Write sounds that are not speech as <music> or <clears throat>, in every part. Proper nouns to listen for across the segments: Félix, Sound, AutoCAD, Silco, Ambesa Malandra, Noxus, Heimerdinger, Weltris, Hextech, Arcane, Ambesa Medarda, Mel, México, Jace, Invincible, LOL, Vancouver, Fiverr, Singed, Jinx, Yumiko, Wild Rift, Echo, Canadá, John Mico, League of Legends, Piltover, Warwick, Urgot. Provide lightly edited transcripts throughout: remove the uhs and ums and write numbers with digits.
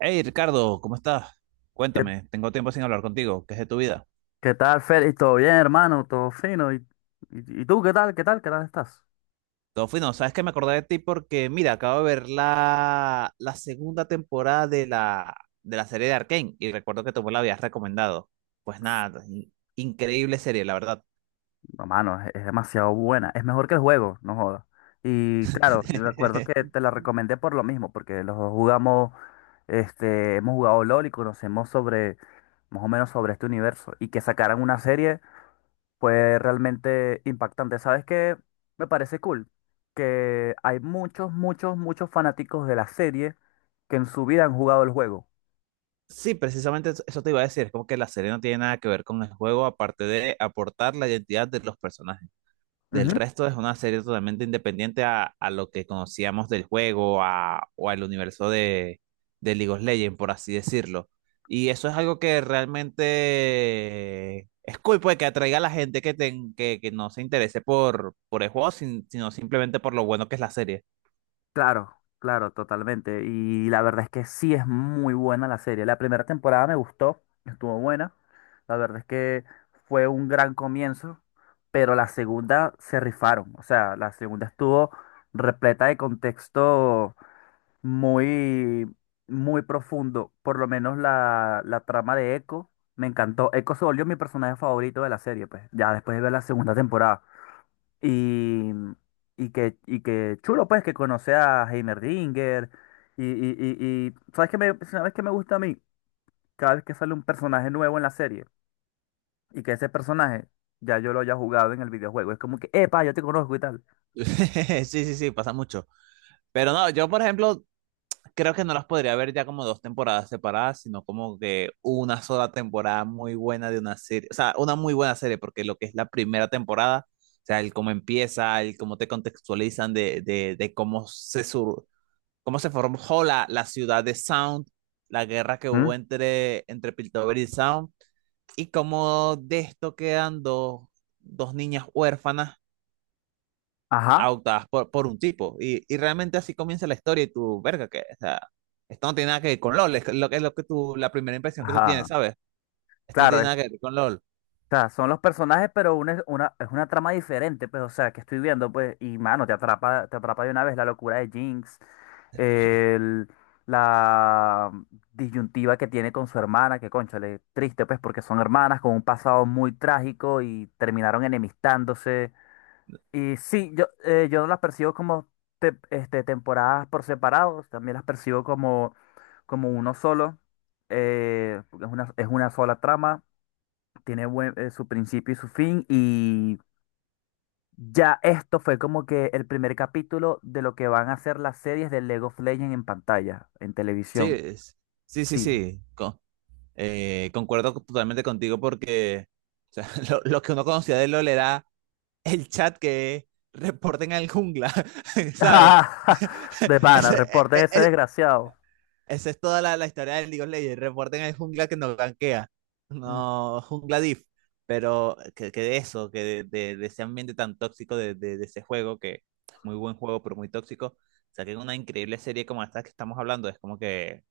Hey Ricardo, ¿cómo estás? ¿Qué, Cuéntame, tengo tiempo sin hablar contigo, ¿qué es de tu vida? qué tal, Félix? ¿Todo bien, hermano? ¿Todo fino? ¿Y tú qué tal? ¿Qué tal estás? Todo fino. ¿Sabes que me acordé de ti? Porque, mira, acabo de ver la segunda temporada de de la serie de Arcane y recuerdo que tú me la habías recomendado. Pues nada, increíble serie, la verdad. Hermano, es demasiado buena. Es mejor que el juego, no jodas. Y claro, yo recuerdo que <laughs> te la recomendé por lo mismo, porque los dos jugamos, hemos jugado LOL y conocemos sobre, más o menos sobre este universo. Y que sacaran una serie fue realmente impactante. ¿Sabes qué? Me parece cool que hay muchos, muchos, muchos fanáticos de la serie que en su vida han jugado el juego. Sí, precisamente eso te iba a decir, es como que la serie no tiene nada que ver con el juego aparte de aportar la identidad de los personajes. Del resto es una serie totalmente independiente a lo que conocíamos del juego a, o al universo de League of Legends, por así decirlo. Y eso es algo que realmente es cool, pues que atraiga a la gente que, que no se interese por el juego, sino simplemente por lo bueno que es la serie. <laughs> Claro, claro, totalmente. Y la verdad es que sí es muy buena la serie. La primera temporada me gustó, estuvo buena. La verdad es que fue un gran comienzo, pero la segunda se rifaron. O sea, la segunda estuvo repleta de contexto muy, muy profundo. Por lo menos la trama de Echo me encantó. Echo se volvió mi personaje favorito de la serie, pues, ya después de ver la segunda temporada. Y, y que chulo, pues, que conoce a Heimerdinger. Y ¿sabes qué me gusta a mí? Cada vez que sale un personaje nuevo en la serie y que ese personaje ya yo lo haya jugado en el videojuego. Es como que, epa, yo te conozco y tal. Sí, sí, sí, pasa mucho. Pero no, yo por ejemplo, creo que no las podría ver ya como dos temporadas separadas, sino como que una sola temporada muy buena de una serie, o sea, una muy buena serie, porque lo que es la primera temporada, o sea, el cómo empieza, el cómo te contextualizan de cómo se sur, cómo se formó la ciudad de Sound, la guerra que ¿Mm? hubo entre Piltover y Sound, y cómo de esto quedan dos niñas huérfanas Ajá, adoptadas por un tipo. Y realmente así comienza la historia y tú, verga, que, o sea, esto no tiene nada que ver con LOL, es lo que tú, la primera impresión que tú tienes, ajá. ¿sabes? Esto no tiene Claro, nada que ver con LOL. sea, son los personajes, pero es una trama diferente, pues, o sea, que estoy viendo, pues, y mano, te atrapa de una vez la locura de Jinx, el- la disyuntiva que tiene con su hermana, que cónchale, triste, pues, porque son hermanas con un pasado muy trágico y terminaron enemistándose. Y sí, yo no las percibo como temporadas por separados, también las percibo como, uno solo, porque es una sola trama tiene su principio y su fin y ya esto fue como que el primer capítulo de lo que van a ser las series de Lego of Legends en pantalla, en Sí, televisión. es- sí, sí, Sí. sí, concuerdo totalmente contigo porque o sea, <laughs> lo que uno conocía de LOL era el chat que reporten al jungla, <laughs> ¿sabes? <laughs> De pana, Ese, e- reporten e- ese e, desgraciado. Esa es toda la historia del League of Legends. Reporten al jungla que nos ganquea. Mm, No, jungla diff. Pero que de eso, que de ese ambiente tan tóxico de ese juego, que es muy buen juego, pero muy tóxico, saquen una increíble serie como esta que estamos hablando. Es como que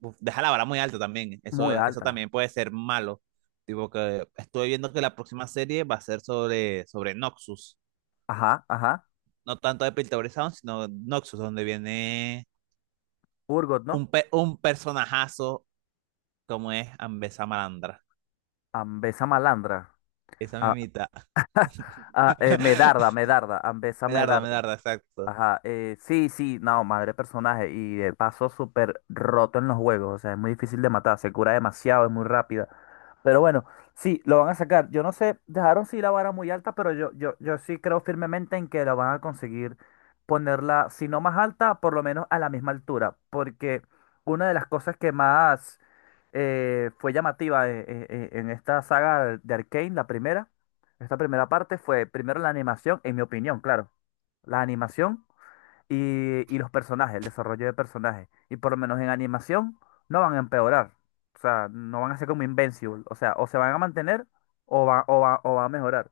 uf, deja la vara muy alta también. muy Eso alta. también puede ser malo. Tipo que estoy viendo que la próxima serie va a ser sobre Noxus. Ajá, ajá. No tanto de Piltover Sound, sino Noxus, donde viene Urgot, ¿no? Un personajazo como es Ambesa Malandra. Ambesa malandra. Esa Ah, mimita. ah, Medarda, Medarda. <laughs> Ambesa Melarda, Medarda. Melarda, exacto. Ajá. Sí, sí, no, madre personaje. Y de paso súper roto en los juegos. O sea, es muy difícil de matar. Se cura demasiado, es muy rápida. Pero bueno, sí, lo van a sacar. Yo no sé, dejaron sí la vara muy alta, pero yo sí creo firmemente en que la van a conseguir ponerla, si no más alta, por lo menos a la misma altura. Porque una de las cosas que más fue llamativa en esta saga de Arcane, la primera, esta primera parte, fue primero la animación, en mi opinión, claro. La animación y los personajes, el desarrollo de personajes. Y por lo menos en animación no van a empeorar. O sea, no van a ser como Invincible. O sea, o se van a mantener o va a mejorar.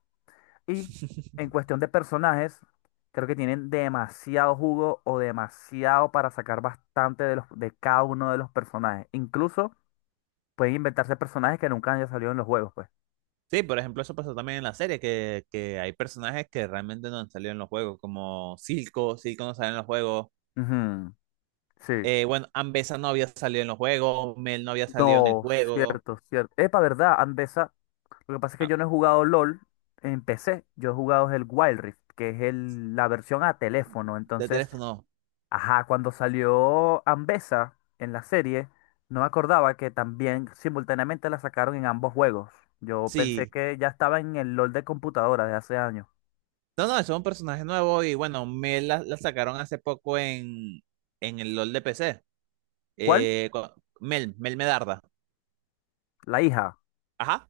Y en cuestión de personajes, creo que tienen demasiado jugo o demasiado para sacar bastante de cada uno de los personajes. Incluso pueden inventarse personajes que nunca hayan salido en los juegos, pues. Sí, por ejemplo, eso pasó también en la serie, que hay personajes que realmente no han salido en los juegos, como Silco, Silco no sale en los juegos. Ujú, sí. Bueno, Ambesa no había salido en los juegos, Mel no había salido en el No, juego. cierto, cierto. Epa, ¿verdad? Andesa. Lo que pasa es que Ah, yo no he jugado LOL en PC, yo he jugado el Wild Rift, que es la versión a teléfono. de Entonces, teléfono, ajá, cuando salió Ambessa en la serie, no me acordaba que también simultáneamente la sacaron en ambos juegos. Yo pensé sí. que ya estaba en el LOL de computadora de hace años. No, no, eso es un personaje nuevo y bueno, Mel la sacaron hace poco en el LOL de PC. ¿Cuál? Eh, cu- Mel, Mel Melarda. La hija. Ajá.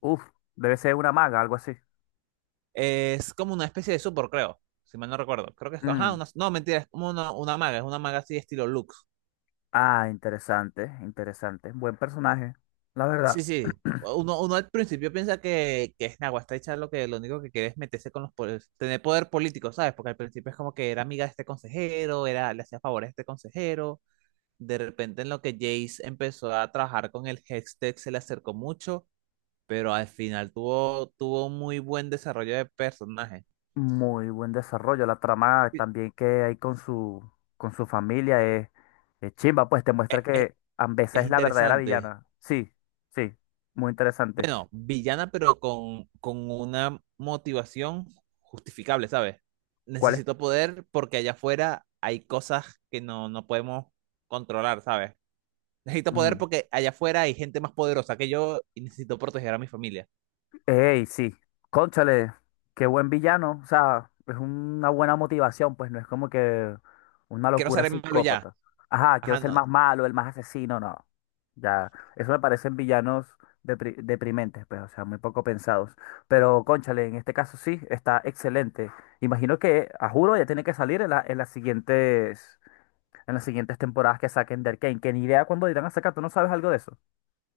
Uf, debe ser una maga, algo así. Es como una especie de super, creo. Si mal no recuerdo. Creo que es. Ajá, Mm, una- no, mentira, es como una maga. Es una maga así estilo Lux. ah, interesante, interesante. Buen personaje, la verdad. Sí, sí. Uno, uno al principio piensa que es Nagua, está hecha lo que lo único que quiere es meterse con los poderes, tener poder político, ¿sabes? Porque al principio es como que era amiga de este consejero, era, le hacía favores a este consejero. De repente en lo que Jace empezó a trabajar con el Hextech se le acercó mucho, pero al final tuvo un muy buen desarrollo de personaje. Muy buen desarrollo. La trama Y- también que hay con su familia es chimba, pues te Es, muestra que Ambesa es es la verdadera interesante. villana. Sí, sí, muy interesante. Bueno, villana, pero con una motivación justificable, ¿sabes? ¿Cuál es? Necesito poder porque allá afuera hay cosas que no, no podemos controlar, ¿sabes? Necesito poder porque allá afuera hay gente más poderosa que yo y necesito proteger a mi familia. Ey, sí. Cónchale, qué buen villano. O sea, es una buena motivación, pues no es como que una Quiero locura ser el malo ya. psicópata. Ajá, quiero Ajá, ser no. más malo, el más asesino, no. Ya, eso me parecen villanos deprimentes, pues, o sea, muy poco pensados. Pero, cónchale, en este caso sí, está excelente. Imagino que, a juro, ya tiene que salir en en las siguientes temporadas que saquen de Arcane, que ni idea cuándo irán a sacar, ¿tú no sabes algo de eso?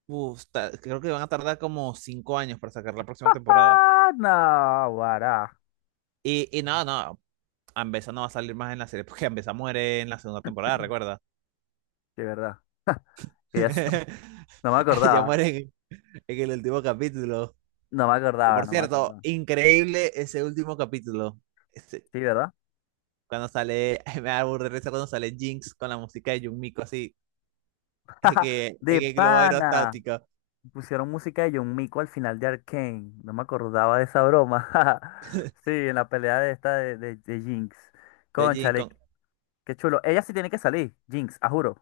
Uf, ta- creo que van a tardar como 5 años para sacar la próxima temporada. Ah, no, guará, Y no, no. Ambesa no va a salir más en la serie porque Ambesa muere en la segunda temporada, <clears throat> recuerda. de verdad. <laughs> que ya se- <laughs> <laughs> No me Ella acordaba, muere en el último capítulo. no me Y acordaba, por no me cierto, acordaba. increíble ese último capítulo. Ese- Sí, ¿verdad? cuando sale, <laughs> me da burda de risa cuando sale Jinx con la música de Yumiko así. Es De que el globo pana. aerostático Pusieron música de John Mico al final de Arcane. No me acordaba de esa broma. <laughs> Sí, en la pelea de esta de Jinx. de Jinx Cónchale, con- qué chulo. Ella sí tiene que salir, Jinx, a juro.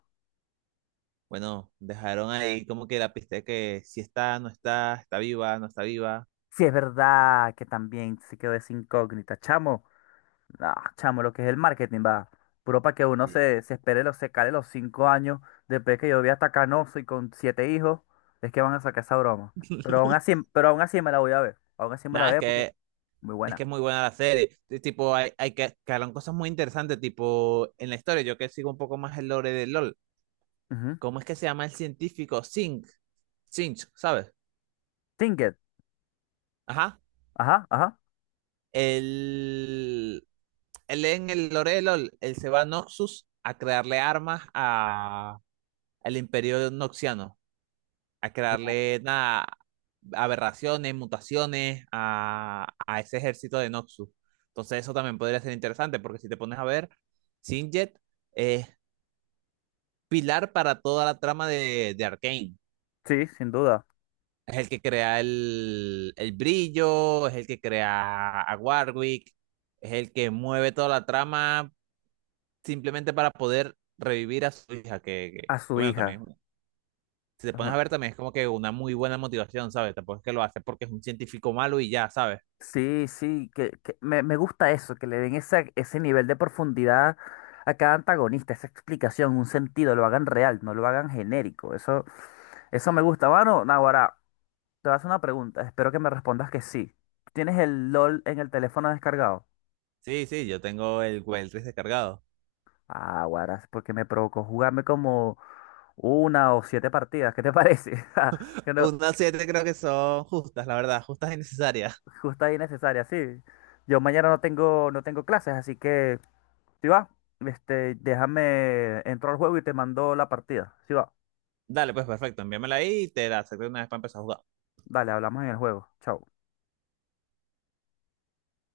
Bueno, dejaron ahí como que la pista de que si está, no está, está viva, no está viva. Sí, es verdad que también se quedó esa incógnita, chamo. Ah, chamo, lo que es el marketing, va. Puro para que uno Sí. Se espere, los, se cale los 5 años después que yo vi hasta canoso y con siete hijos, es que van a sacar esa broma. <laughs> Pero aún así me la voy a ver. Aún así me la Nada, es veo porque es que muy buena. es muy buena la serie. Tipo, hay que quedaron cosas muy interesantes, tipo, en la historia, yo que sigo un poco más el lore de LOL. Ujú. ¿Cómo es que se llama el científico? Zinc. Zinch, ¿sabes? Tinket. Ajá. Ajá, ajá. Él, él en el lore de LOL, él se va a Noxus a crearle armas al Imperio Noxiano, a crearle nada, aberraciones, mutaciones a ese ejército de Noxus. Entonces eso también podría ser interesante, porque si te pones a ver, Singed es pilar para toda la trama de Arcane. Sí, sin duda. Es el que crea el brillo, es el que crea a Warwick, es el que mueve toda la trama simplemente para poder revivir a su hija, A su bueno, hija. también, si te Es pones a un- ver, también es como que una muy buena motivación, ¿sabes? Tampoco es que lo hace porque es un científico malo y ya, ¿sabes? Sí, sí, que me gusta eso, que le den ese nivel de profundidad a cada antagonista, esa explicación, un sentido, lo hagan real, no lo hagan genérico. Eso me gusta, bueno Naguará. Te voy a hacer una pregunta, espero que me respondas que sí. ¿Tienes el LOL en el teléfono descargado? Sí, sí, yo tengo el Weltris descargado. Ah, guaras, porque me provocó jugarme como una o siete partidas, ¿qué te parece? <laughs> Ja, que no, Unas siete creo que son justas, la verdad, justas y necesarias. justa y necesaria, sí. Yo mañana no tengo clases, así que, si va, déjame, entro al juego y te mando la partida. Si va, Dale, pues perfecto, envíamela ahí y te la acepto una vez para empezar a jugar. dale, hablamos en el juego. Chao.